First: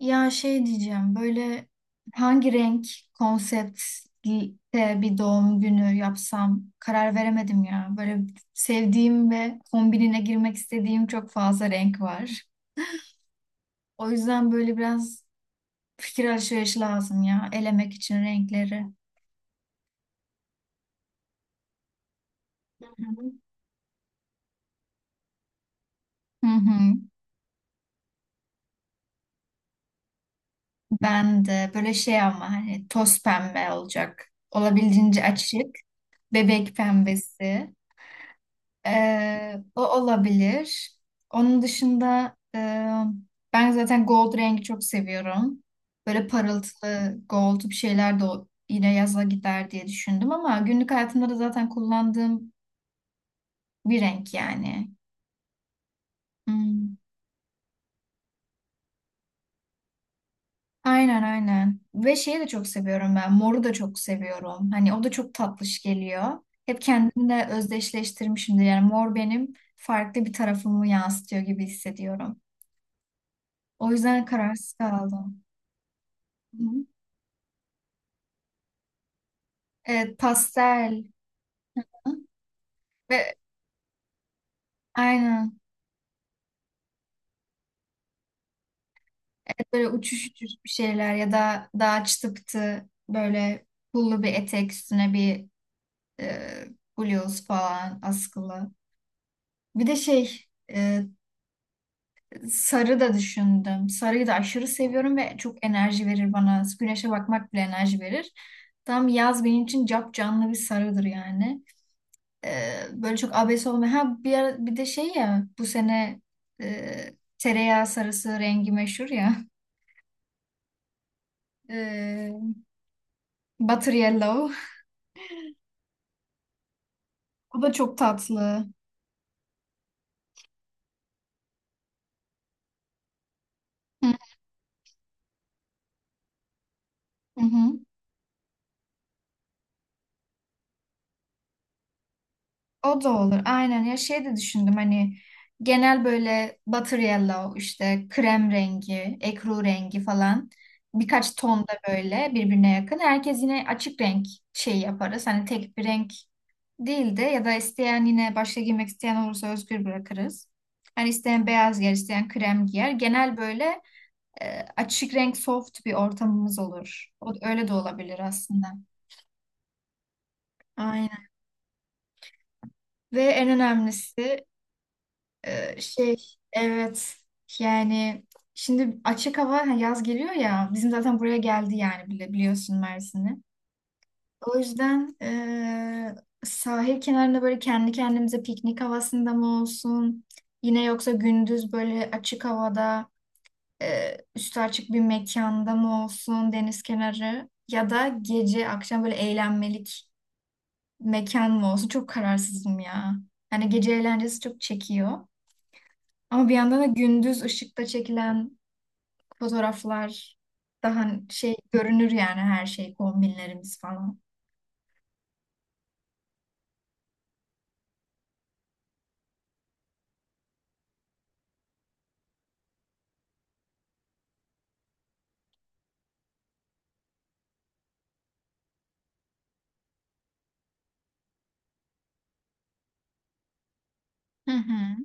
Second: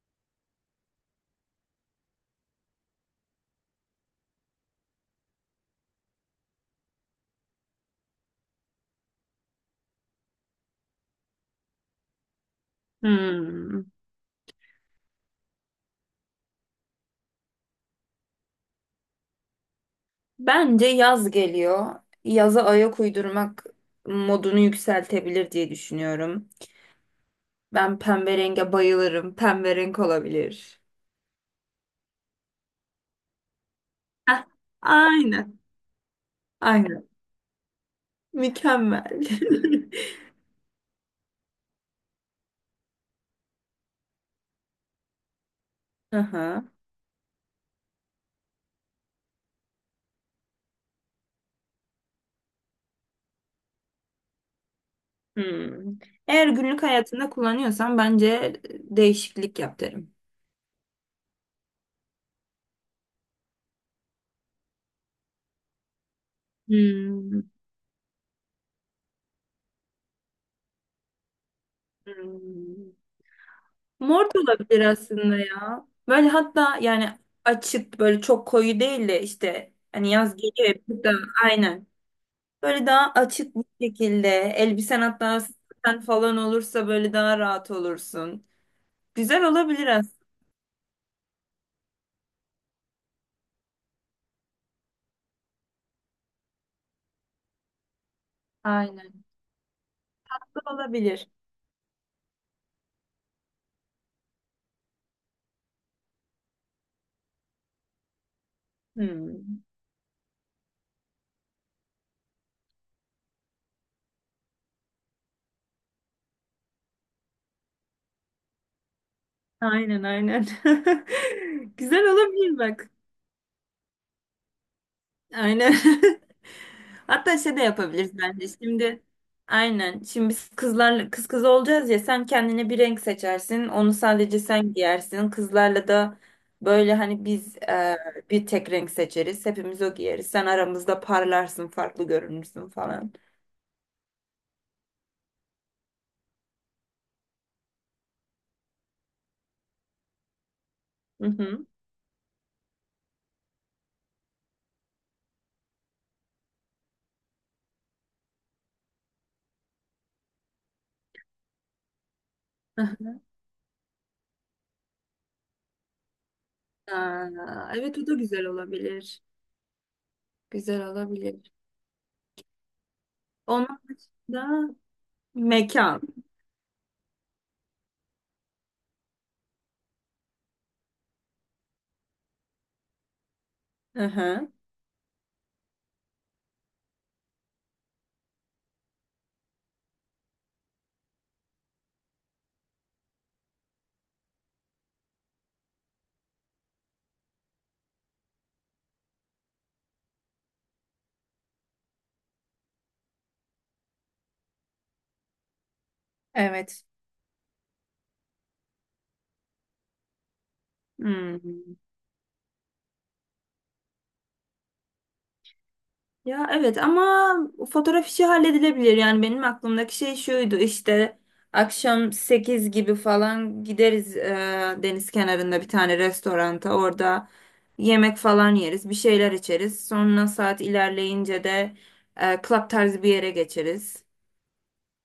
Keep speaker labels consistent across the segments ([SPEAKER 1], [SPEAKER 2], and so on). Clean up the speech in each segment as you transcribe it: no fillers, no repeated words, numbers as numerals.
[SPEAKER 1] Şey diyeceğim böyle hangi renk konseptte bir doğum günü yapsam karar veremedim ya. Böyle sevdiğim ve kombinine girmek istediğim çok fazla renk var.
[SPEAKER 2] Hmm.
[SPEAKER 1] O yüzden böyle biraz fikir alışverişi lazım ya elemek için renkleri.
[SPEAKER 2] Bence yaz geliyor. Yaza
[SPEAKER 1] Hı
[SPEAKER 2] ayak
[SPEAKER 1] hı.
[SPEAKER 2] uydurmak modunu yükseltebilir diye
[SPEAKER 1] Hı
[SPEAKER 2] düşünüyorum.
[SPEAKER 1] hı.
[SPEAKER 2] Ben pembe renge bayılırım. Pembe renk olabilir.
[SPEAKER 1] Ben de böyle şey ama hani toz pembe olacak.
[SPEAKER 2] Heh,
[SPEAKER 1] Olabildiğince
[SPEAKER 2] aynen.
[SPEAKER 1] açık. Bebek
[SPEAKER 2] Aynen.
[SPEAKER 1] pembesi.
[SPEAKER 2] Mükemmel.
[SPEAKER 1] O olabilir. Onun dışında ben zaten gold rengi çok seviyorum. Böyle
[SPEAKER 2] Aha.
[SPEAKER 1] parıltılı gold bir şeyler de yine yaza gider diye düşündüm ama günlük hayatımda da zaten kullandığım bir renk yani.
[SPEAKER 2] Hmm. Eğer günlük
[SPEAKER 1] Hmm,
[SPEAKER 2] hayatında kullanıyorsan bence değişiklik yap derim.
[SPEAKER 1] aynen aynen. Ve şeyi de çok seviyorum ben. Moru da çok seviyorum. Hani o da çok tatlış geliyor. Hep kendimle
[SPEAKER 2] Hmm.
[SPEAKER 1] özdeşleştirmişimdir. Yani mor benim farklı bir tarafımı yansıtıyor gibi hissediyorum.
[SPEAKER 2] Hmm.
[SPEAKER 1] O yüzden
[SPEAKER 2] Mor da
[SPEAKER 1] kararsız
[SPEAKER 2] olabilir aslında
[SPEAKER 1] kaldım.
[SPEAKER 2] ya. Böyle
[SPEAKER 1] Hı.
[SPEAKER 2] hatta yani açık böyle çok koyu değil de işte hani
[SPEAKER 1] Evet,
[SPEAKER 2] yaz geliyor hep
[SPEAKER 1] pastel
[SPEAKER 2] burada aynen. Böyle daha
[SPEAKER 1] ve
[SPEAKER 2] açık bir şekilde elbisen hatta
[SPEAKER 1] aynen
[SPEAKER 2] saten falan olursa böyle daha rahat olursun. Güzel
[SPEAKER 1] evet,
[SPEAKER 2] olabilir
[SPEAKER 1] böyle
[SPEAKER 2] aslında.
[SPEAKER 1] uçuş uçuş bir şeyler ya da daha çıtıktı böyle pullu bir etek üstüne bir e, bluz falan askılı.
[SPEAKER 2] Aynen.
[SPEAKER 1] Bir de şey,
[SPEAKER 2] Güzel
[SPEAKER 1] e,
[SPEAKER 2] olabilir.
[SPEAKER 1] sarı da düşündüm. Sarıyı da aşırı seviyorum ve çok enerji verir bana. Güneşe bakmak bile enerji verir. Tam yaz
[SPEAKER 2] Hmm.
[SPEAKER 1] benim için cap canlı bir sarıdır yani. Böyle çok abes olmayan. Ha bir ara, bir de şey ya bu sene tereyağı sarısı rengi meşhur ya.
[SPEAKER 2] Aynen aynen. Güzel
[SPEAKER 1] E,
[SPEAKER 2] olabilir bak.
[SPEAKER 1] Butter Yellow.
[SPEAKER 2] Aynen. Hatta şey
[SPEAKER 1] O
[SPEAKER 2] de
[SPEAKER 1] da çok
[SPEAKER 2] yapabiliriz bence.
[SPEAKER 1] tatlı.
[SPEAKER 2] Şimdi aynen. Şimdi biz kızlarla kız kız olacağız ya sen kendine bir renk seçersin. Onu
[SPEAKER 1] Hı
[SPEAKER 2] sadece sen giyersin. Kızlarla da böyle hani
[SPEAKER 1] hı.
[SPEAKER 2] biz
[SPEAKER 1] Hı.
[SPEAKER 2] bir tek renk seçeriz. Hepimiz o giyeriz. Sen aramızda parlarsın, farklı görünürsün
[SPEAKER 1] O da
[SPEAKER 2] falan.
[SPEAKER 1] olur. Aynen ya şey de düşündüm hani genel böyle butter yellow işte krem rengi, ekru rengi falan
[SPEAKER 2] Hı
[SPEAKER 1] birkaç ton
[SPEAKER 2] hı.
[SPEAKER 1] da böyle birbirine yakın. Herkes yine açık renk şey yaparız. Hani tek bir renk değil de ya da isteyen yine başka giymek isteyen olursa özgür bırakırız. Hani isteyen beyaz giyer, isteyen krem giyer. Genel böyle açık renk soft bir ortamımız olur. O, öyle de
[SPEAKER 2] Aa, evet o da
[SPEAKER 1] olabilir
[SPEAKER 2] güzel
[SPEAKER 1] aslında.
[SPEAKER 2] olabilir. Güzel
[SPEAKER 1] Aynen.
[SPEAKER 2] olabilir.
[SPEAKER 1] Ve en
[SPEAKER 2] Onun
[SPEAKER 1] önemlisi
[SPEAKER 2] dışında
[SPEAKER 1] e,
[SPEAKER 2] mekan.
[SPEAKER 1] şey evet, yani şimdi açık hava, ha, yaz geliyor ya bizim zaten buraya geldi yani bile biliyorsun Mersin'i.
[SPEAKER 2] Hı hı.
[SPEAKER 1] O yüzden sahil kenarında böyle kendi kendimize piknik havasında mı olsun? Yine yoksa gündüz böyle açık havada üstü açık bir mekanda mı olsun deniz kenarı? Ya da gece akşam böyle eğlenmelik mekan mı olsun? Çok kararsızım ya. Hani gece eğlencesi çok çekiyor. Ama bir yandan
[SPEAKER 2] Evet.
[SPEAKER 1] da gündüz ışıkta çekilen fotoğraflar daha şey
[SPEAKER 2] Hmm.
[SPEAKER 1] görünür yani her şey, kombinlerimiz falan.
[SPEAKER 2] Ya evet ama fotoğraf işi halledilebilir. Yani benim aklımdaki şey şuydu işte akşam 8 gibi falan gideriz deniz kenarında bir tane restoranta. Orada yemek falan yeriz, bir şeyler içeriz. Sonra saat ilerleyince de club tarzı bir yere geçeriz.
[SPEAKER 1] Hı hı.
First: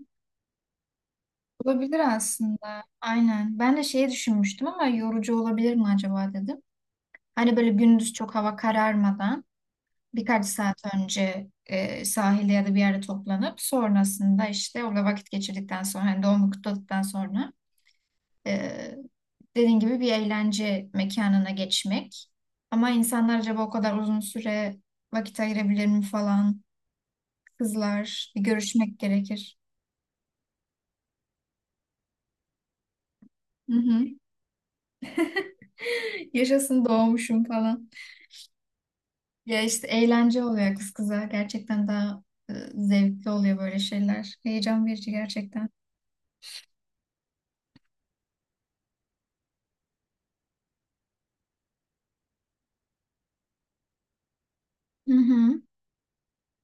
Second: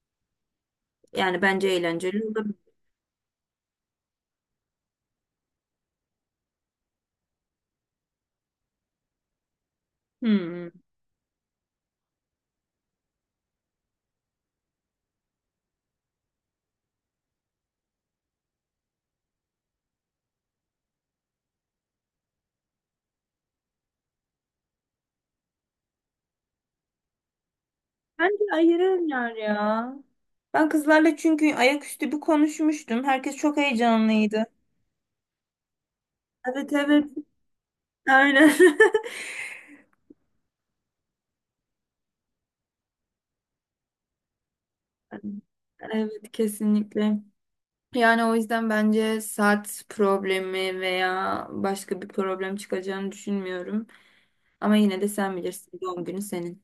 [SPEAKER 2] Yani bence
[SPEAKER 1] Olabilir
[SPEAKER 2] eğlenceli olabilir.
[SPEAKER 1] aslında. Aynen. Ben de şeyi düşünmüştüm ama yorucu olabilir mi acaba dedim. Hani böyle gündüz çok hava kararmadan birkaç
[SPEAKER 2] Hmm.
[SPEAKER 1] saat önce sahilde ya da bir yerde toplanıp sonrasında işte orada vakit geçirdikten sonra hani doğumu kutladıktan sonra e, dediğin gibi bir eğlence mekanına geçmek. Ama insanlar acaba o kadar uzun süre vakit ayırabilir mi falan. Kızlar bir
[SPEAKER 2] Bence
[SPEAKER 1] görüşmek
[SPEAKER 2] ayırırlar
[SPEAKER 1] gerekir.
[SPEAKER 2] ya. Ben kızlarla çünkü ayaküstü bir konuşmuştum. Herkes çok
[SPEAKER 1] Hı hı.
[SPEAKER 2] heyecanlıydı. Evet
[SPEAKER 1] Yaşasın
[SPEAKER 2] evet.
[SPEAKER 1] doğmuşum falan.
[SPEAKER 2] Aynen.
[SPEAKER 1] Ya işte eğlence oluyor kız kıza. Gerçekten daha zevkli oluyor böyle şeyler. Heyecan verici gerçekten.
[SPEAKER 2] Evet kesinlikle. Yani o yüzden bence saat problemi veya başka bir problem çıkacağını düşünmüyorum. Ama yine de
[SPEAKER 1] Hı
[SPEAKER 2] sen
[SPEAKER 1] hı.
[SPEAKER 2] bilirsin doğum günü senin.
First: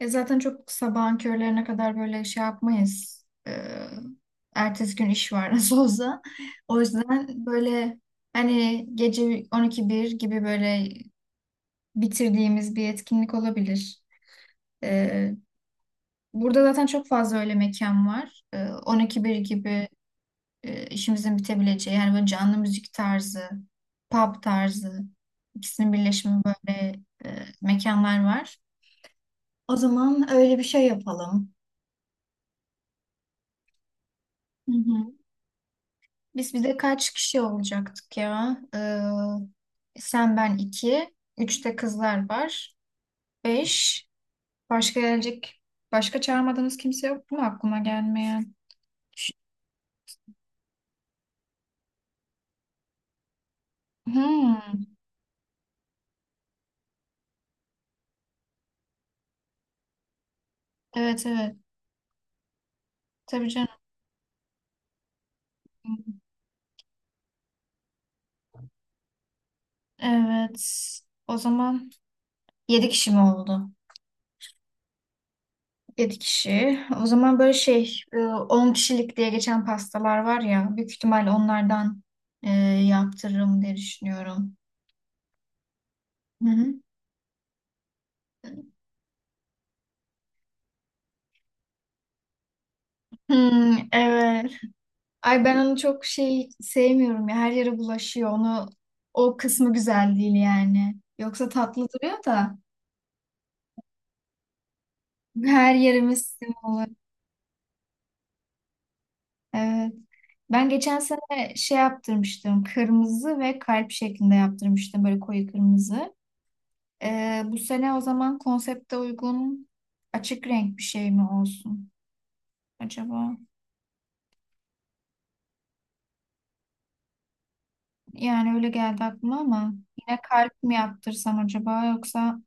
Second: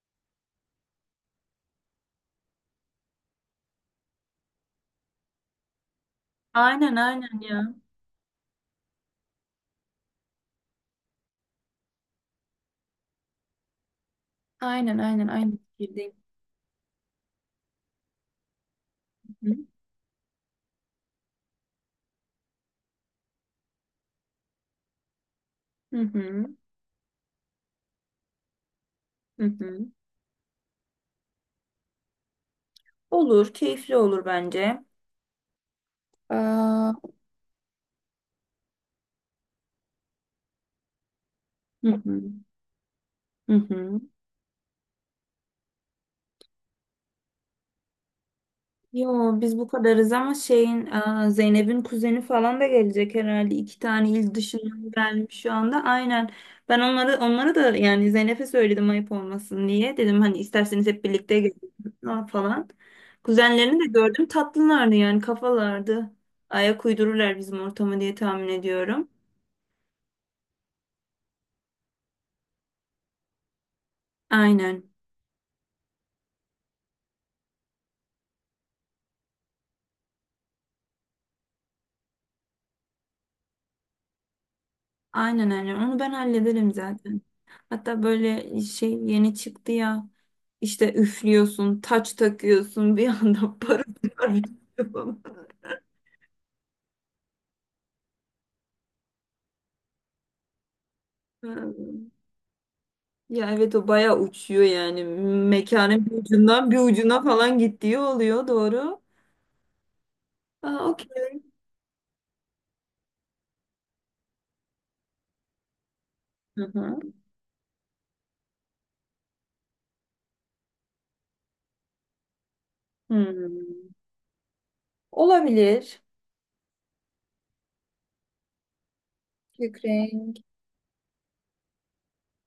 [SPEAKER 1] E zaten çok sabahın körlerine kadar böyle şey yapmayız. Ertesi gün iş var nasıl olsa. O
[SPEAKER 2] Aynen aynen
[SPEAKER 1] yüzden
[SPEAKER 2] ya.
[SPEAKER 1] böyle hani gece 12-1 gibi böyle bitirdiğimiz bir etkinlik olabilir.
[SPEAKER 2] Aynen aynen
[SPEAKER 1] E,
[SPEAKER 2] aynı fikirdeyim.
[SPEAKER 1] Burada zaten çok fazla öyle mekan var. 12-1
[SPEAKER 2] Hı
[SPEAKER 1] gibi işimizin bitebileceği yani böyle canlı müzik tarzı, pub tarzı ikisinin
[SPEAKER 2] hı hı
[SPEAKER 1] birleşimi
[SPEAKER 2] hı.
[SPEAKER 1] böyle mekanlar var.
[SPEAKER 2] Hı.
[SPEAKER 1] O
[SPEAKER 2] Hı.
[SPEAKER 1] zaman öyle bir şey yapalım.
[SPEAKER 2] Olur, keyifli olur
[SPEAKER 1] Hı
[SPEAKER 2] bence.
[SPEAKER 1] hı. Biz bir de
[SPEAKER 2] Aa,
[SPEAKER 1] kaç kişi olacaktık ya? Sen ben iki, üç de
[SPEAKER 2] hı hı
[SPEAKER 1] kızlar var,
[SPEAKER 2] hı hı.
[SPEAKER 1] beş. Başka gelecek, başka çağırmadığımız kimse yok mu aklıma gelmeyen?
[SPEAKER 2] Yo biz bu kadarız ama şeyin Zeynep'in kuzeni falan da gelecek herhalde. İki tane il
[SPEAKER 1] Hmm,
[SPEAKER 2] dışından gelmiş şu anda. Aynen. Ben onları da yani Zeynep'e söyledim ayıp olmasın diye. Dedim hani isterseniz hep
[SPEAKER 1] evet
[SPEAKER 2] birlikte
[SPEAKER 1] evet.
[SPEAKER 2] gelin falan.
[SPEAKER 1] Tabii canım.
[SPEAKER 2] Kuzenlerini de gördüm tatlılardı yani kafalardı. Ayak uydururlar bizim ortamı diye tahmin ediyorum.
[SPEAKER 1] Evet. O zaman yedi kişi mi oldu?
[SPEAKER 2] Aynen.
[SPEAKER 1] 7 kişi. O zaman böyle şey, 10 kişilik diye geçen pastalar var ya, büyük ihtimal onlardan e, yaptırırım diye düşünüyorum.
[SPEAKER 2] Aynen aynen onu ben
[SPEAKER 1] Hı
[SPEAKER 2] hallederim
[SPEAKER 1] hı.
[SPEAKER 2] zaten. Hatta böyle şey yeni çıktı ya işte üflüyorsun, taç takıyorsun bir anda
[SPEAKER 1] Hmm,
[SPEAKER 2] parıltı
[SPEAKER 1] evet.
[SPEAKER 2] parlıyor falan.
[SPEAKER 1] Ay ben onu çok şey sevmiyorum ya. Her yere bulaşıyor. O kısmı güzel değil yani. Yoksa tatlı
[SPEAKER 2] Ha.
[SPEAKER 1] duruyor da
[SPEAKER 2] Ya evet o bayağı uçuyor yani
[SPEAKER 1] her
[SPEAKER 2] mekanın bir
[SPEAKER 1] yerimiz sim
[SPEAKER 2] ucundan bir
[SPEAKER 1] olur.
[SPEAKER 2] ucuna falan gittiği oluyor doğru.
[SPEAKER 1] Evet. Ben
[SPEAKER 2] Aa,
[SPEAKER 1] geçen
[SPEAKER 2] okey.
[SPEAKER 1] sene şey yaptırmıştım. Kırmızı ve kalp şeklinde yaptırmıştım. Böyle koyu kırmızı.
[SPEAKER 2] Hı hı.
[SPEAKER 1] Bu sene o zaman konsepte uygun açık renk bir şey mi olsun acaba?
[SPEAKER 2] Hmm. Olabilir.
[SPEAKER 1] Yani öyle geldi aklıma ama
[SPEAKER 2] Açık
[SPEAKER 1] yine
[SPEAKER 2] renk.
[SPEAKER 1] kalp mi yaptırsam acaba, yoksa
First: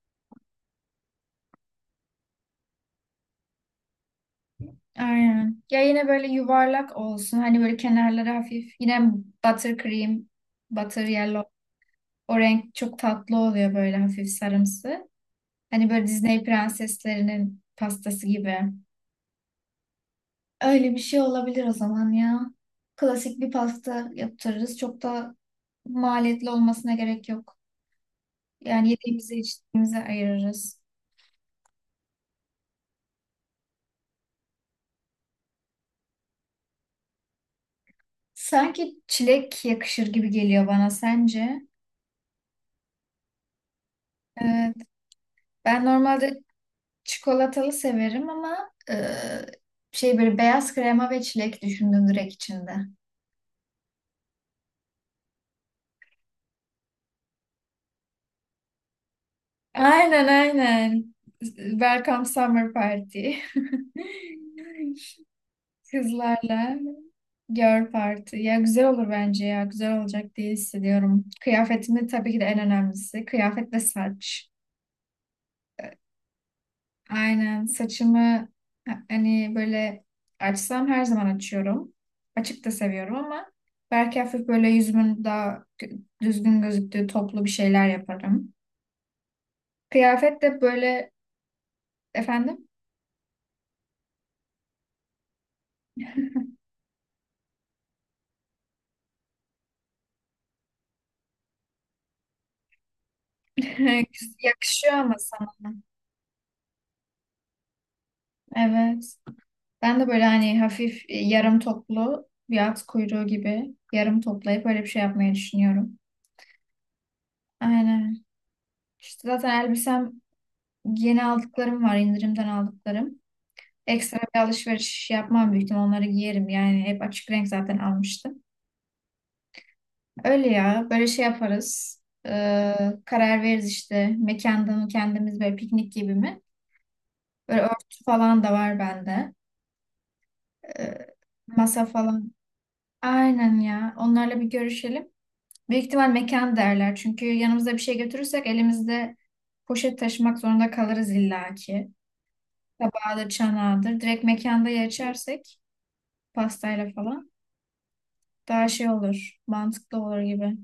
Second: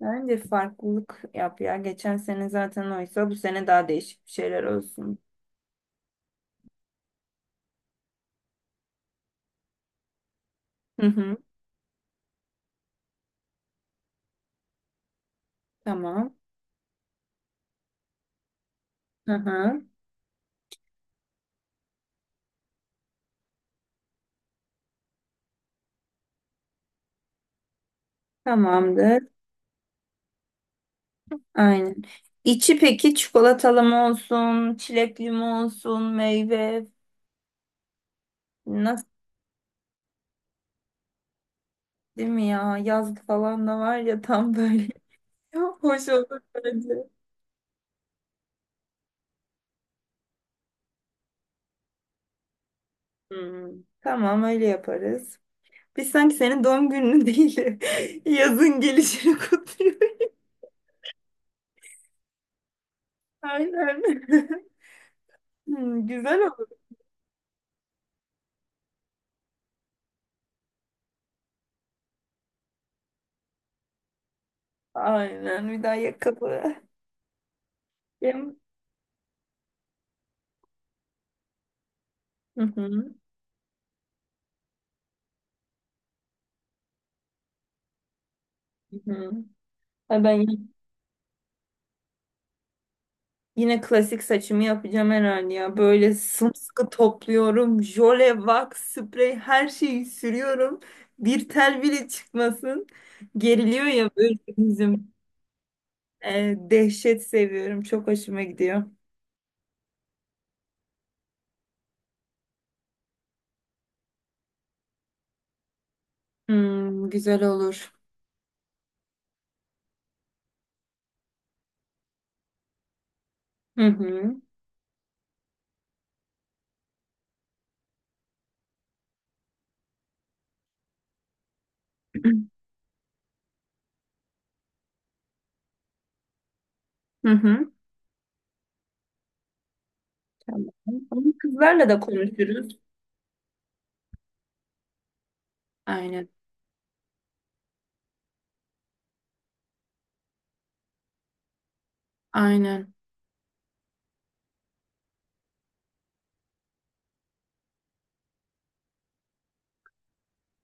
[SPEAKER 2] Bence farklılık yap ya. Geçen sene zaten oysa bu sene daha değişik bir şeyler olsun.
[SPEAKER 1] aynen. Ya yine böyle yuvarlak olsun. Hani böyle kenarları hafif. Yine butter cream, butter
[SPEAKER 2] Hı hı.
[SPEAKER 1] yellow. O renk çok tatlı oluyor böyle hafif sarımsı. Hani böyle
[SPEAKER 2] Tamam.
[SPEAKER 1] Disney prenseslerinin pastası gibi.
[SPEAKER 2] Hı hı.
[SPEAKER 1] Öyle bir şey olabilir o zaman ya. Klasik bir pasta yaptırırız. Çok da maliyetli olmasına gerek yok. Yani
[SPEAKER 2] Tamamdır.
[SPEAKER 1] yediğimize içtiğimize ayırırız.
[SPEAKER 2] Aynen. İçi peki çikolatalı mı olsun, çilekli mi olsun, meyve
[SPEAKER 1] Sanki
[SPEAKER 2] nasıl,
[SPEAKER 1] çilek yakışır gibi geliyor bana, sence?
[SPEAKER 2] değil mi ya? Yazlık falan da var ya tam
[SPEAKER 1] Evet.
[SPEAKER 2] böyle.
[SPEAKER 1] Ben
[SPEAKER 2] Hoş olur
[SPEAKER 1] normalde
[SPEAKER 2] bence.
[SPEAKER 1] çikolatalı severim ama şey böyle beyaz krema ve çilek düşündüm direkt içinde.
[SPEAKER 2] Hmm. Tamam öyle yaparız. Biz sanki senin doğum gününü değil, de yazın gelişini
[SPEAKER 1] Aynen
[SPEAKER 2] kutluyoruz.
[SPEAKER 1] aynen. Welcome Summer Party.
[SPEAKER 2] Aynen. Hmm, güzel olur.
[SPEAKER 1] Kızlarla. Girl Party. Ya güzel olur bence ya. Güzel olacak diye hissediyorum. Kıyafetimi tabii ki de en önemlisi. Kıyafet ve saç.
[SPEAKER 2] Aynen. Bir daha yakalı.
[SPEAKER 1] Aynen. Saçımı
[SPEAKER 2] Yem-
[SPEAKER 1] hani böyle açsam her zaman açıyorum.
[SPEAKER 2] Hı
[SPEAKER 1] Açık da
[SPEAKER 2] hı.
[SPEAKER 1] seviyorum ama belki hafif böyle yüzümün daha düzgün gözüktüğü toplu bir şeyler yaparım.
[SPEAKER 2] Hı hı. Ay,
[SPEAKER 1] Kıyafet
[SPEAKER 2] Ben
[SPEAKER 1] de böyle, efendim,
[SPEAKER 2] Yine klasik saçımı yapacağım herhalde ya. Böyle sımsıkı topluyorum. Jöle, wax, sprey her şeyi sürüyorum. Bir tel bile çıkmasın. Geriliyor ya böyle
[SPEAKER 1] yakışıyor
[SPEAKER 2] bizim.
[SPEAKER 1] ama sana.
[SPEAKER 2] Dehşet seviyorum. Çok hoşuma gidiyor.
[SPEAKER 1] Evet. Ben de böyle hani hafif yarım toplu bir at kuyruğu gibi yarım toplayıp öyle bir şey yapmayı düşünüyorum.
[SPEAKER 2] Hmm, güzel olur.
[SPEAKER 1] Aynen. İşte zaten elbisem yeni aldıklarım var, indirimden aldıklarım.
[SPEAKER 2] Hı
[SPEAKER 1] Ekstra
[SPEAKER 2] hı.
[SPEAKER 1] bir alışveriş yapmam, büyük ihtimal onları giyerim. Yani hep açık renk zaten almıştım. Öyle ya böyle şey yaparız. Ee, Karar veririz işte mekanda mı, kendimiz böyle piknik gibi mi?
[SPEAKER 2] Hı
[SPEAKER 1] Böyle
[SPEAKER 2] hı.
[SPEAKER 1] örtü falan da var bende.
[SPEAKER 2] Tamam.
[SPEAKER 1] Ee,
[SPEAKER 2] Ama
[SPEAKER 1] Masa
[SPEAKER 2] kızlarla da
[SPEAKER 1] falan.
[SPEAKER 2] konuşuruz.
[SPEAKER 1] Aynen ya, onlarla bir görüşelim. Büyük ihtimal
[SPEAKER 2] Aynen.
[SPEAKER 1] mekan derler. Çünkü yanımızda bir şey götürürsek elimizde poşet taşımak zorunda kalırız illaki.
[SPEAKER 2] Aynen.
[SPEAKER 1] Tabağıdır, çanağıdır. Direkt mekanda ya içersek pastayla falan daha şey olur. Mantıklı olur gibi.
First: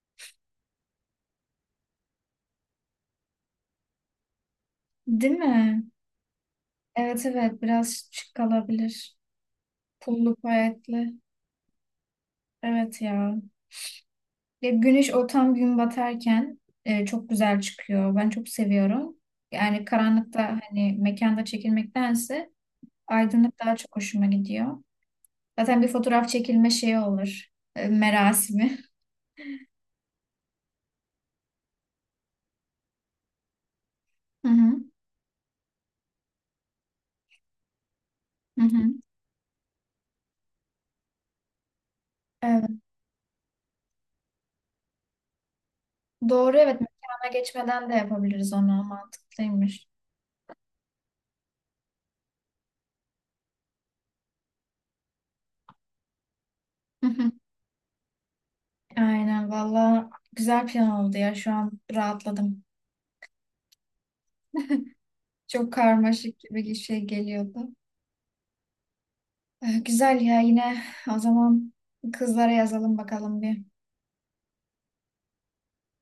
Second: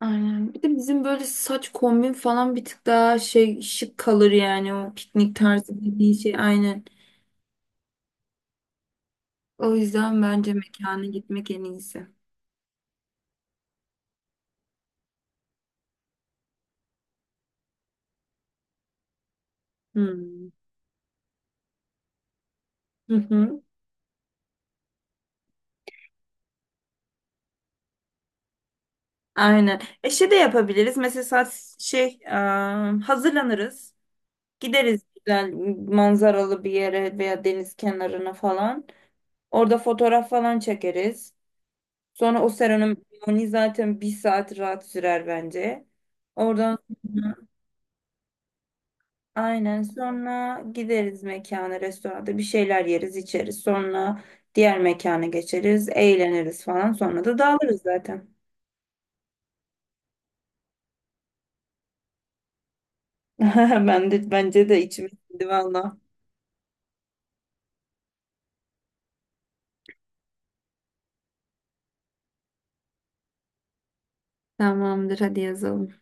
[SPEAKER 2] Aynen. Bir de bizim böyle saç kombin falan bir tık daha şey şık kalır yani o
[SPEAKER 1] Değil
[SPEAKER 2] piknik tarzı
[SPEAKER 1] mi?
[SPEAKER 2] dediği şey. Aynen.
[SPEAKER 1] Evet evet, biraz şık kalabilir.
[SPEAKER 2] O yüzden
[SPEAKER 1] Pullu
[SPEAKER 2] bence mekana
[SPEAKER 1] payetli.
[SPEAKER 2] gitmek en iyisi.
[SPEAKER 1] Evet ya. Ya güneş o tam gün batarken çok güzel çıkıyor. Ben çok seviyorum. Yani
[SPEAKER 2] Hmm.
[SPEAKER 1] karanlıkta hani mekanda çekilmektense
[SPEAKER 2] Hı
[SPEAKER 1] aydınlık
[SPEAKER 2] hı.
[SPEAKER 1] daha çok hoşuma gidiyor. Zaten bir fotoğraf çekilme şeyi olur. Merasimi.
[SPEAKER 2] Aynen. E şey de yapabiliriz. Mesela hazırlanırız.
[SPEAKER 1] Hı hı.
[SPEAKER 2] Gideriz güzel manzaralı bir yere veya deniz kenarına
[SPEAKER 1] Hı hı.
[SPEAKER 2] falan. Orada fotoğraf falan çekeriz. Sonra o
[SPEAKER 1] Evet.
[SPEAKER 2] seremoni zaten bir saat rahat sürer bence.
[SPEAKER 1] Doğru
[SPEAKER 2] Oradan
[SPEAKER 1] evet. Mekana geçmeden de yapabiliriz onu.
[SPEAKER 2] Aynen.
[SPEAKER 1] Mantıklıymış.
[SPEAKER 2] Sonra gideriz mekana, restoranda bir şeyler yeriz, içeriz. Sonra diğer mekana geçeriz, eğleniriz falan.
[SPEAKER 1] Hı
[SPEAKER 2] Sonra
[SPEAKER 1] hı.
[SPEAKER 2] da dağılırız zaten.
[SPEAKER 1] Aynen valla güzel plan oldu ya. Şu an rahatladım.
[SPEAKER 2] Ben de, bence de içim sindi
[SPEAKER 1] Çok
[SPEAKER 2] valla.
[SPEAKER 1] karmaşık gibi bir şey geliyordu. Güzel ya, yine o zaman kızlara yazalım bakalım bir.
[SPEAKER 2] Tamamdır hadi yazalım.